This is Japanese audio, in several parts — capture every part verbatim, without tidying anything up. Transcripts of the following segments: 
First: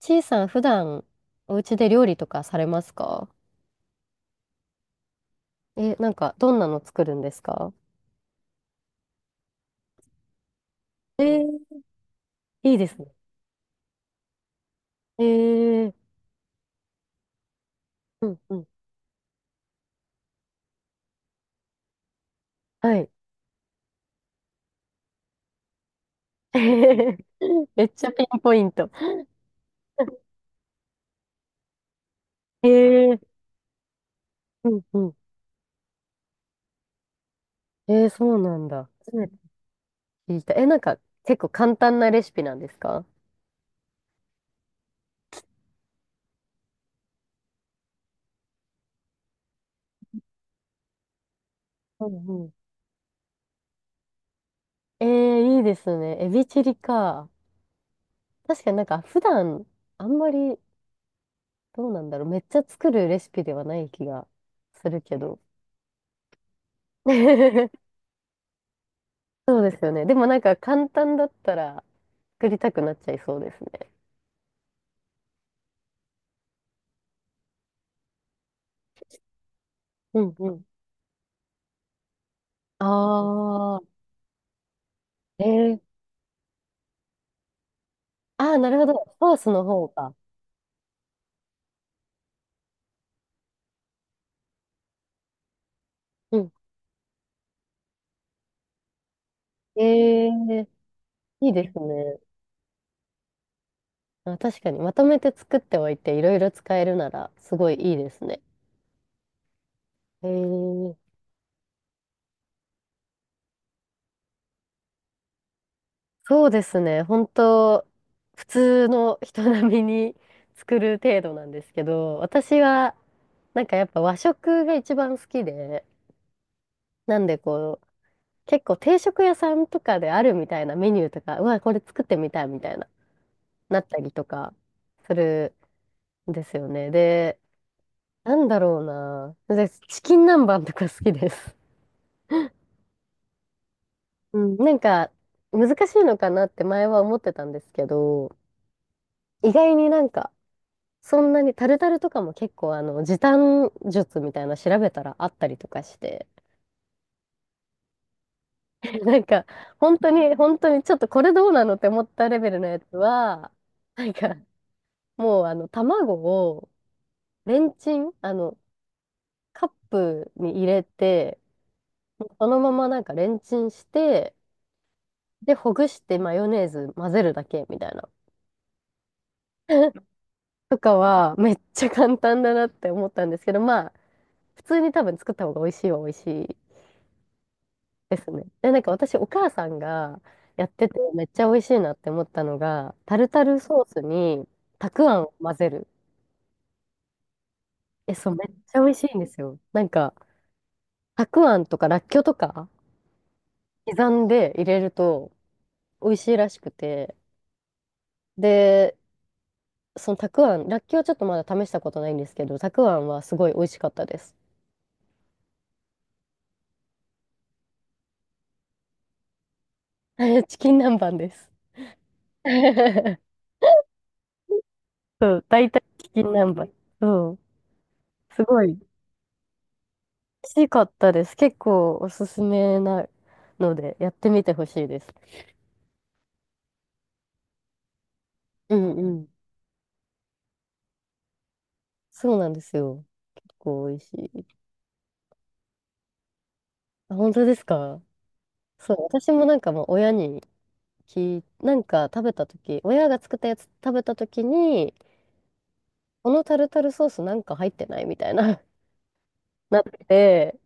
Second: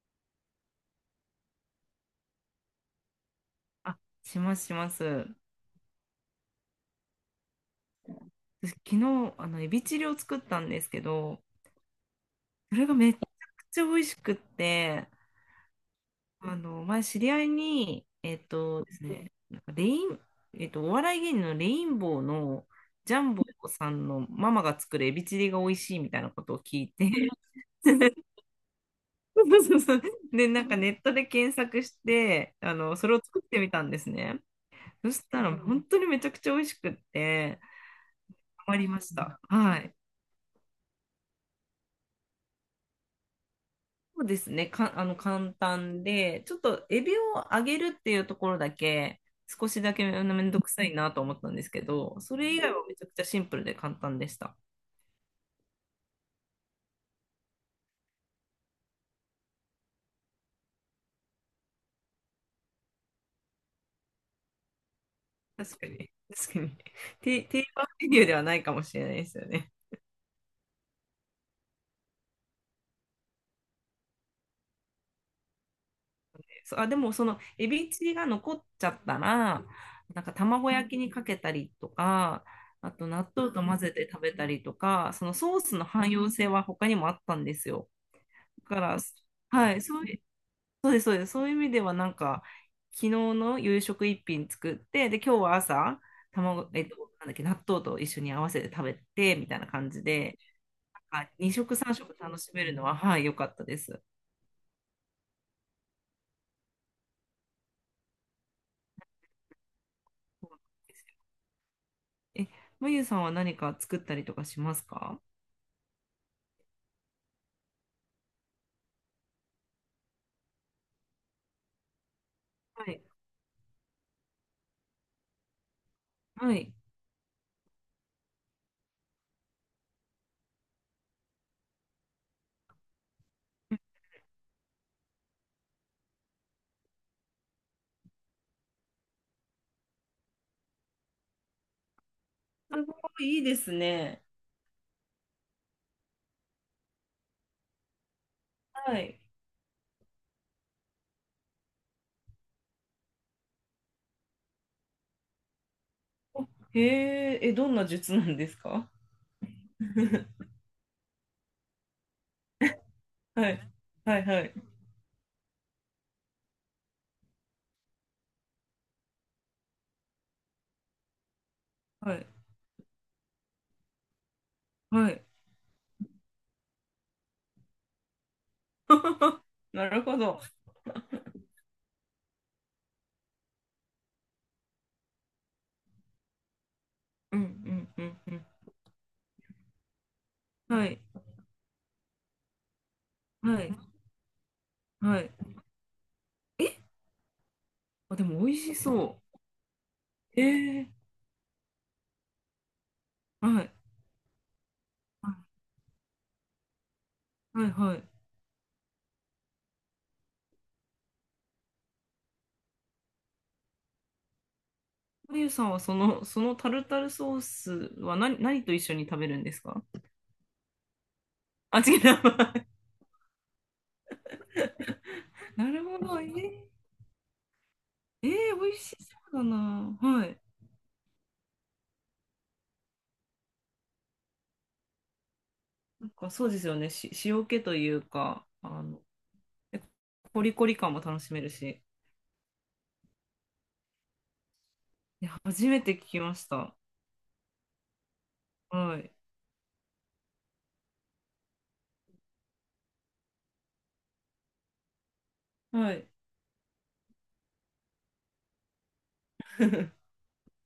ちいさん、普段、お家で料理とかされますか？あ、しますします。え、なんか、どんなの作るんですか？私昨日、あの、エビチリを作ったんですけえど、ー、いそいでれがすね。めちゃくちゃ美味しくって、えー、あの、前知り合いに、うえん、っうん。とですね、なんかレイン、えっと、お笑い芸人のレインボーのはい。ジャンボさんのママが作るエビチリが美味しいみたいなことを聞いて、めっちゃピン ポイント。そうそうそう。で、なんかネットで検索して、えあの、それをー、作ってみたんですね。うん、うそん。したら本当にめちゃくちゃ美味しくって、えー、そうなハんマりだ。まし初めてた。はい。聞いた。え、なんか、結構簡単なレシピなんですか？そうですね。か、あの、簡単で、ちょっとエビを揚げるっていうところだけ、少しだけめめんどくさいなと思ったんですけうど、そんうれ以外はめちゃくちゃシンプルで簡単でした。ん。えー、いいですね。エビチリか。確かになんか、普段、あんまり、どうなんだろう。めっちゃ作るレシピではない気がするけど。確かに。確かに。定、定 番メニューではないかもしれないですよそうね。ですよね。でもなんか簡単だったら作りたくなっちゃいそうですね。そう、あ、でもそのエビチリが残っちゃったら、うなんかんうん。卵焼きにかけたりとか、ああと納豆と混あ、ぜて食べたりとか、そのえソースー、の汎用性は他にもあったんですよ。ああ、なだるかほら、ど。ソースのはい、方そうか。そういう意味ではなんか昨日の夕食一品作って、で今日は朝うん。卵、えっと、なんだっけ納豆と一緒に合わせて食べてみたいな感じえで、ー、なんかいいにで食すさん食ね。楽しめるのははい良かったです。あ、確かに、まとめて作っておいて、いろいろ使えるなら、すごいいいですね。えそうなんでー、すよ。え、まゆさんは何か作ったりとかしますか？そうですね。本当普通の人並みに作る程度なんですけど、私はは、い。なんかやっぱ和食が一番好きで、はい。なんでこう、結構定食屋さんとかであるみたいなメニューとか、うわ、これ作ってみたいみたいな、なったりとかするんですよね。で、なんだろうな。でチキン南蛮とか好きです。すごいいいですね。うん、なんか、難しいのかなって前は思ってたんですけど、はい。意外になんか、そんなにタルタルとかも結構あの時短術みたいな調べたらあったりとかして。 へえ、え、どんな術なんですか？ なんか本当に 本当にちょっとこれどうなのって思ったレベルのやつはは、い。なんはい。かはいもうあの卵をレンチン、あのカップに入れて、はもい。うそのままなんかレンチンして、はい。で、ほぐしてマヨネーズ混ぜるだけみたいな。なる ほど。とかはめっちゃ簡単だなって思ったんですけど、まあ、普通に多分作った方が美味しいは美味しいうんうんうでんすうね。ん。で、なんか私、お母さんがやっはててい。めっちゃ美味しいなって思ったのが、タルタルはい。ソースにたくあはんい。を混ぜる。え、あ、でそう、めも美っ味しちゃ美味しいんそですよ。なんか、う。ええ、たくあんとからっきょうとかはい。刻んで入れるとは美味しいらしくて、い、はい。で、そのたくあん、らっきょうちょっとまだ試したことないんですけど、たくあんはすごい美味しかったです。まゆさんはその、そのタルタルソースは何、何と一緒に食べるんですか？ チキン南蛮です。あ、違う。そう、な大体るほチど。キえン南ー、蛮。そう、えすー、ご美い味美しそうだな。はい。味しかったです。結構おすすめなので、やってみてほしいです。なんかそうですよね。し、塩気というか、うあんの、うん。でコリコリ感も楽しめるし。そうなんですよ。結構美味しい。いや、初めて聞きました。あ、本当ですか？そはう、い。私もなんかもう親に聞い、なんか食べた時親が作ったやつ食べた時に、はい。このタルタルソースなんか入ってないみたいな。 なっ て、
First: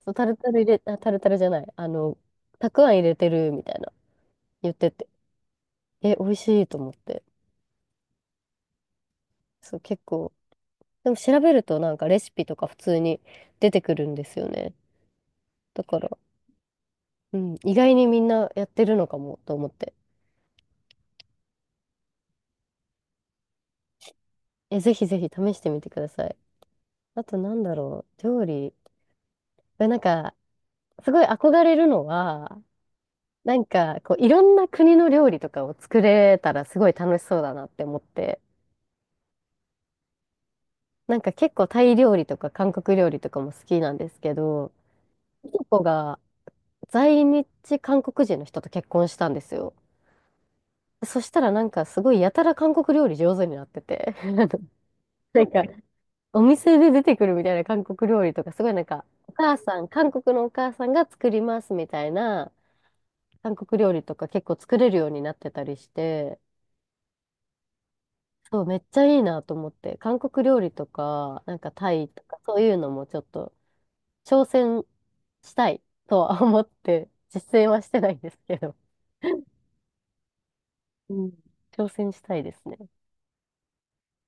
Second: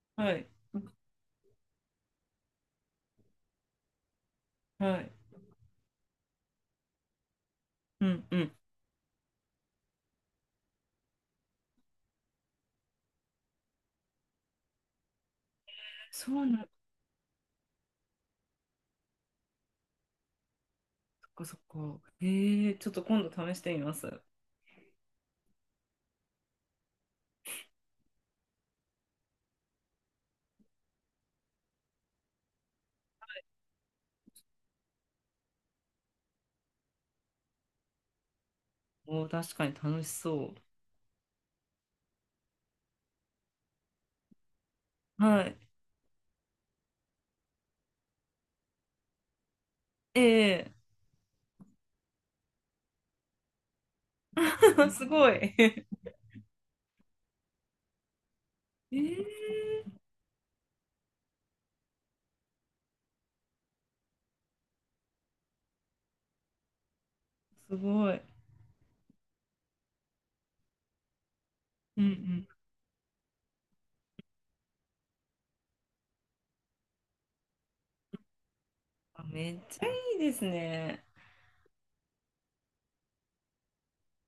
そうタはルい。タル入れ、あ、タルタルじゃない、あの、たくあん入れてるみたいな言ってはて、い。え、美味しいと思って、うんうん。そう、結構、でも調べるとなんかレシピとか普通に出てくるんですよね。だから、そうなん、そうん、意外にみんなやってるのかもと思って、っかそっか。えー、ちょっと今度試してみます。え、ぜひぜひ試してみてください。あとなんだろう、料理、えなんか、すごい憧れるのは、なんか、こう、いろんな国の料理とかを作れたらすごい楽しそうだなって思って、おー、確かに楽しそなんか結構タイ料理とか韓国料理とかも好きなんですけど、う。はいい。とこが在日韓国人の人と結婚したんですよ。ええ。 そしたらなんかすごいやたら韓国料理上手になってて、すごなんい。かえお店で出てくるみたいな韓国料理とか、すごいなんか、お母さん、え、韓国のお母さんが作りますみたいな韓国料理とか結構作れるようになってたりして、すごい。そう、めっちゃいいなと思って、韓国料理とか、なんかタうんイうとか、ん。そういうのもちょっと挑戦したいとは思って、実践はしてないんですけど、あ、めっちゃいいですね。うん、挑戦したいですね。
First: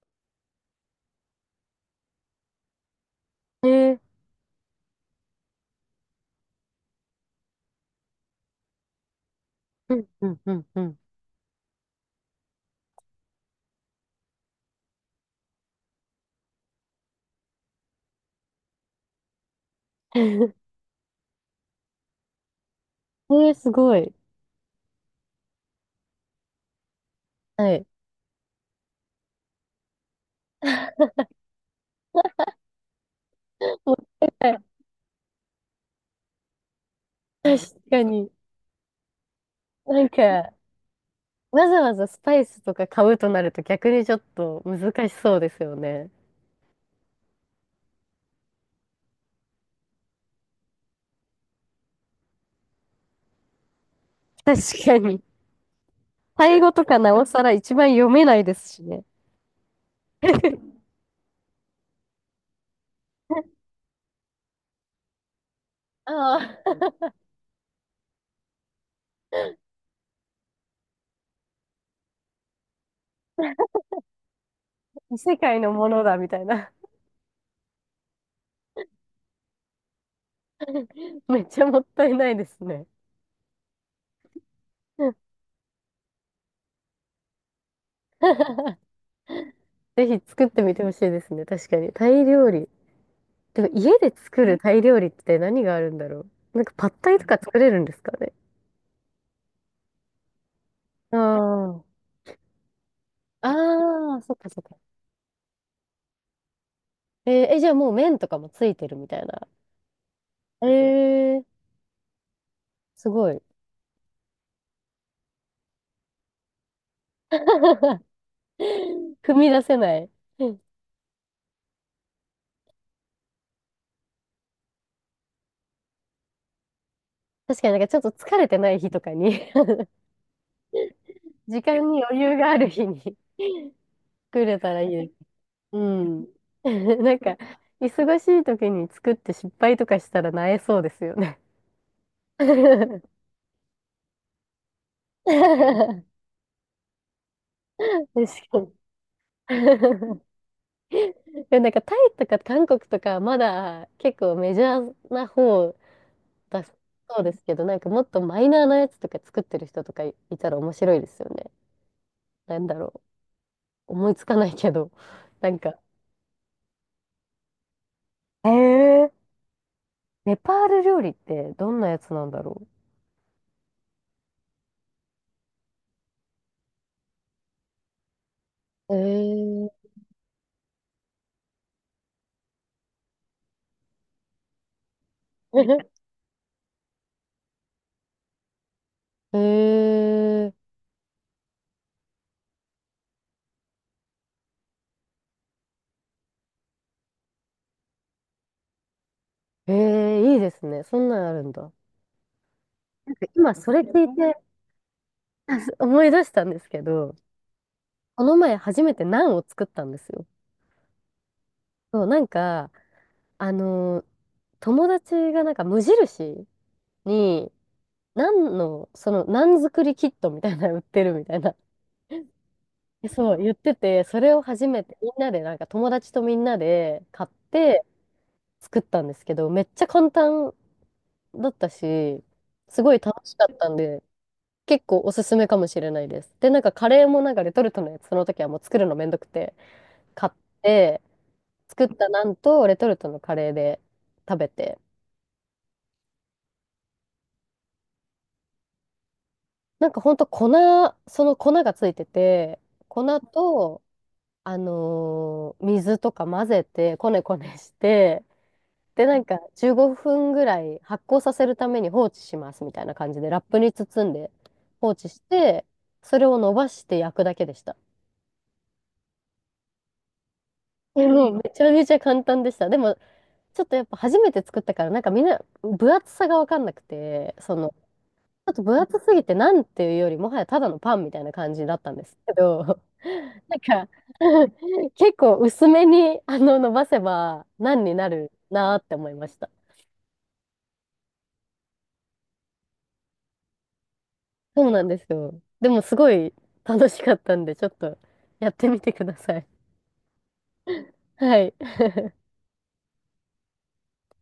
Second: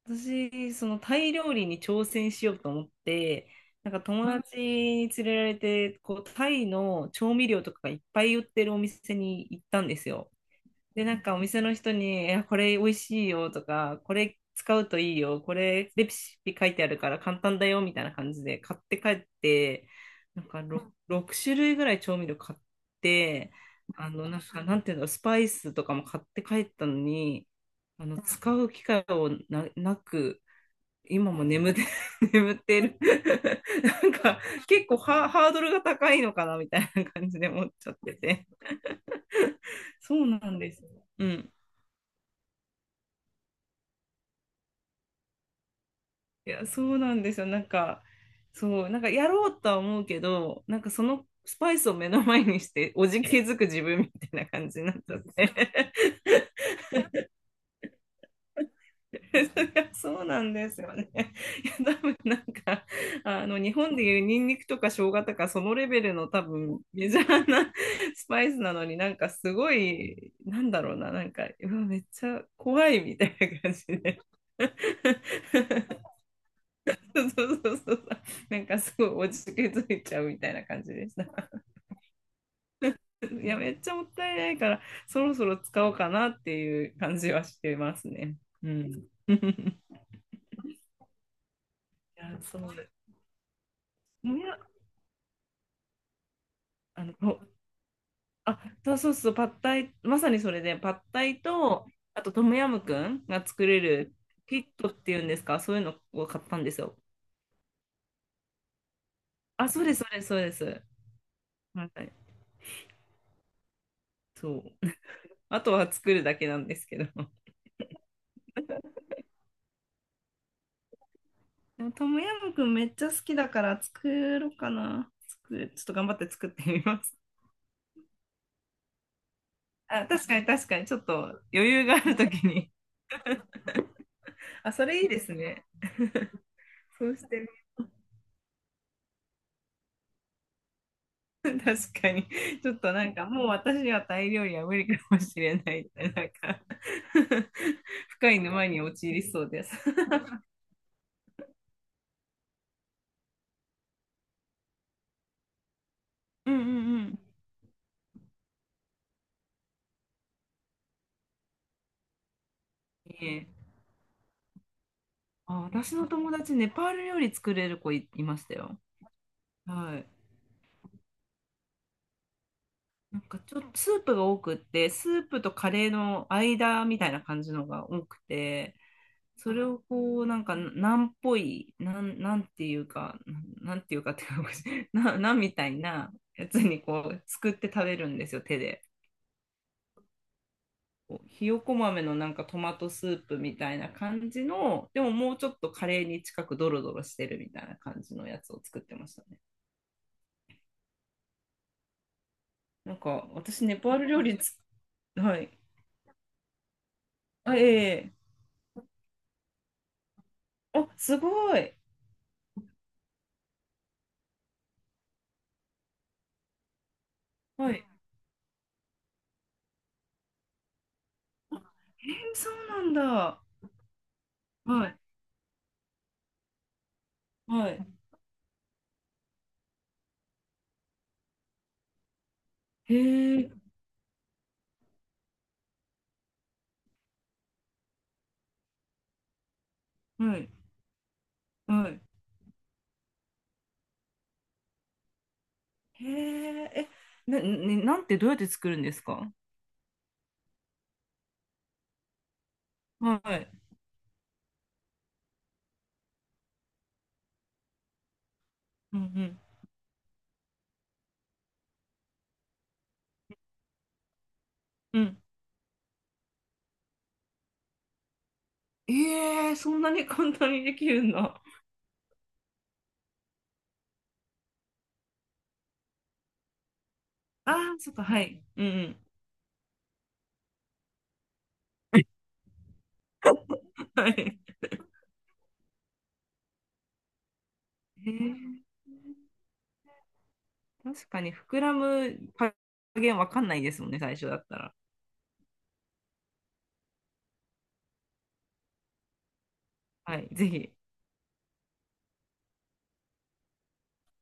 私、そのタイ料理に挑戦しようと思って、えなんー、か友達に連れられて、こう、タイの調味料とかがいっぱい売ってるお店に行ったんうでん、すうよ。ん、うん、うん。で、なんかお店の人に、え、これ美味しいよとか、これ使うといいよ、これレシピ書いてあるから簡単だよみたいな感じで買って帰って、なんえか ろく, 種類ぐらい調味料買って、ー、すごあい。の、なんか、なんていうの、スパイスとかも買って帰ったのに、はい。あの、使う機会をな、なく、今も眠って、眠ってる。もっなんたいか、ない。 結構ハ、ハードルが高いのかなみたいな感じ で確思っちゃっかてに。て。なんそうなか、んです。うん。わざわざスパイスとか買うとなると逆にちょっと難しそうですよね。いや、そうなんですよ。なんか、そう、なんかやろうとは思うけど、なんかそのスパイスを目の前にして、おじけづく自分みたい な確感じになっかちゃっに。て。タイ語とかなおさら一番読めないですしね。そりゃそうなんです よね。いや、多分なんか、あの、日本でいうニンニクとか生姜とか、そのレベルの多ああ。分メジャーなスパイスなのに、なんかすごい、なんだろうな、なんか、うわ、めっちゃ怖いみたいな感じで。 異世界のもの だみたいな。そうそうそうそう。なんかすごい落ち着いちゃうみたいな感じでし た。めっちゃもったいないですね。いや、めっちゃもったいないから、そろそろ使おうかなっていう感じはしてますね。う ん。いぜひ作ってみてほしいですね。確かに。タイや、料そ理。うです。でも家でも作るや、タイ料理って何があるんだろう。なんかパッあタの、イとかほ作れるんですかね。あ、そうそうそう、パッタイ、まさにそれで、パッタイあと、あとトムヤムクンがあ。作れあるあ、そっかキそっッか。トっていうんですか、そういうのを買ったんですよ。えーえじゃあもう麺とかもついてるみたいな。あ、そうです、そうです、そうです。えー、はい、すごい。そう。あとは作るだけなんですけど。踏み出せない。でもトムヤムくんめっちゃ好きだから作ろうかな。作、ちょっと頑張って作ってみます。確かになんかちょっと疲れてない日とかに。 あ、確かに確かに、ちょっと時余間裕があにる余と裕きがあるに。日に 作れあ、たらいそれいいい。ですね。うん。そなうんしか、てみ忙しい時に作って失敗とかしたらなえそうですよね。る。 確かに。ちょっとなん かもう私にはタイ料理は無理かもしれないみたいな、確なんか 深いか沼に。に陥りそうです。でもなんかタイとか韓国とかまだ結構メジャーな方うんうだんそうん。うですけど、なんかもっとマイナーなやつとか作ってる人とかいたら面白いですよね。なんだろいいえ。う。思いつかないけど。なんあ、か、私の友達、ネパール料理作れる子い、いましたよ。えー、はい。ネパール料理ってどんなやつなんだろなんかちょっとスープが多くって、スープとカレーの間みたいな感じのが多くて、う。えそれー、をこう、なんか、なんっぽい、なん、なんていうか、なんていうかっていうか、な、なんみたいなやつにこう、作って食べるんですよ、手で。えーこうひよこ豆のなんかトマトスープみたいな感じの、でももうちょっとカレーに近くドロドロしてるみたいな感じのやつを作ってましたね。ええ、いいですね。そんなんあるんだ。なんなんかか、今私、そネれ聞パールい料て 理つ、はい。思い出したんですけど、あ、えこえ、の前初めてナンを作ったんですよ。あ、すごい。そう、なんか、あのー友達がなんか無印に、はい。ナンの、その、ナン作りキットみたいなの売ってるみたいな。えー、そうなんでそう、だ。言ってて、それを初めはてい、みんなで、なんか友達とみんなで買っはてい。作ったんですけど、めっちゃ簡単だったし、すへごい楽しかえ、ったんで、結構おすすめかもしれないです。で、なんかカレーもなんかレトルトのやつ、その時はもう作るのめんどくて、買っはい、て、作っはい。たなんとレトルトのカレーで食べて、へえ、え、な、ね、なんてどうやって作るんですか？なんかほんと粉、その粉がついてて、粉はい。と、あのー水とか混ぜて、こねこねして、うんうで、なんかん。じゅうごふんぐらい発酵させるために放置しますみたいな感じで、ラップに包んで放う置ん。して、それを伸ばして焼くだけでした。ええ、そんなに簡単にできるでんもだ。めちゃめちゃ簡単でした。でも、ちょっとやっぱ初めて作ったから、なんかみんな分厚さが分かんなくて、あその、ちあ、そっか、はい。ょっとうんう分厚ん。すぎてなんていうよりもはやただのパンみたいな感じだったんです けど、なんか はい。結構薄めにあの伸ばせば何になへるえ、なーって思いました。確かに膨らむ加減わかんないですもんね、最初だったそうら。なんですよ。でもすごい楽しかったんで、ちょっとやってみてください。はい、ぜひ。はい。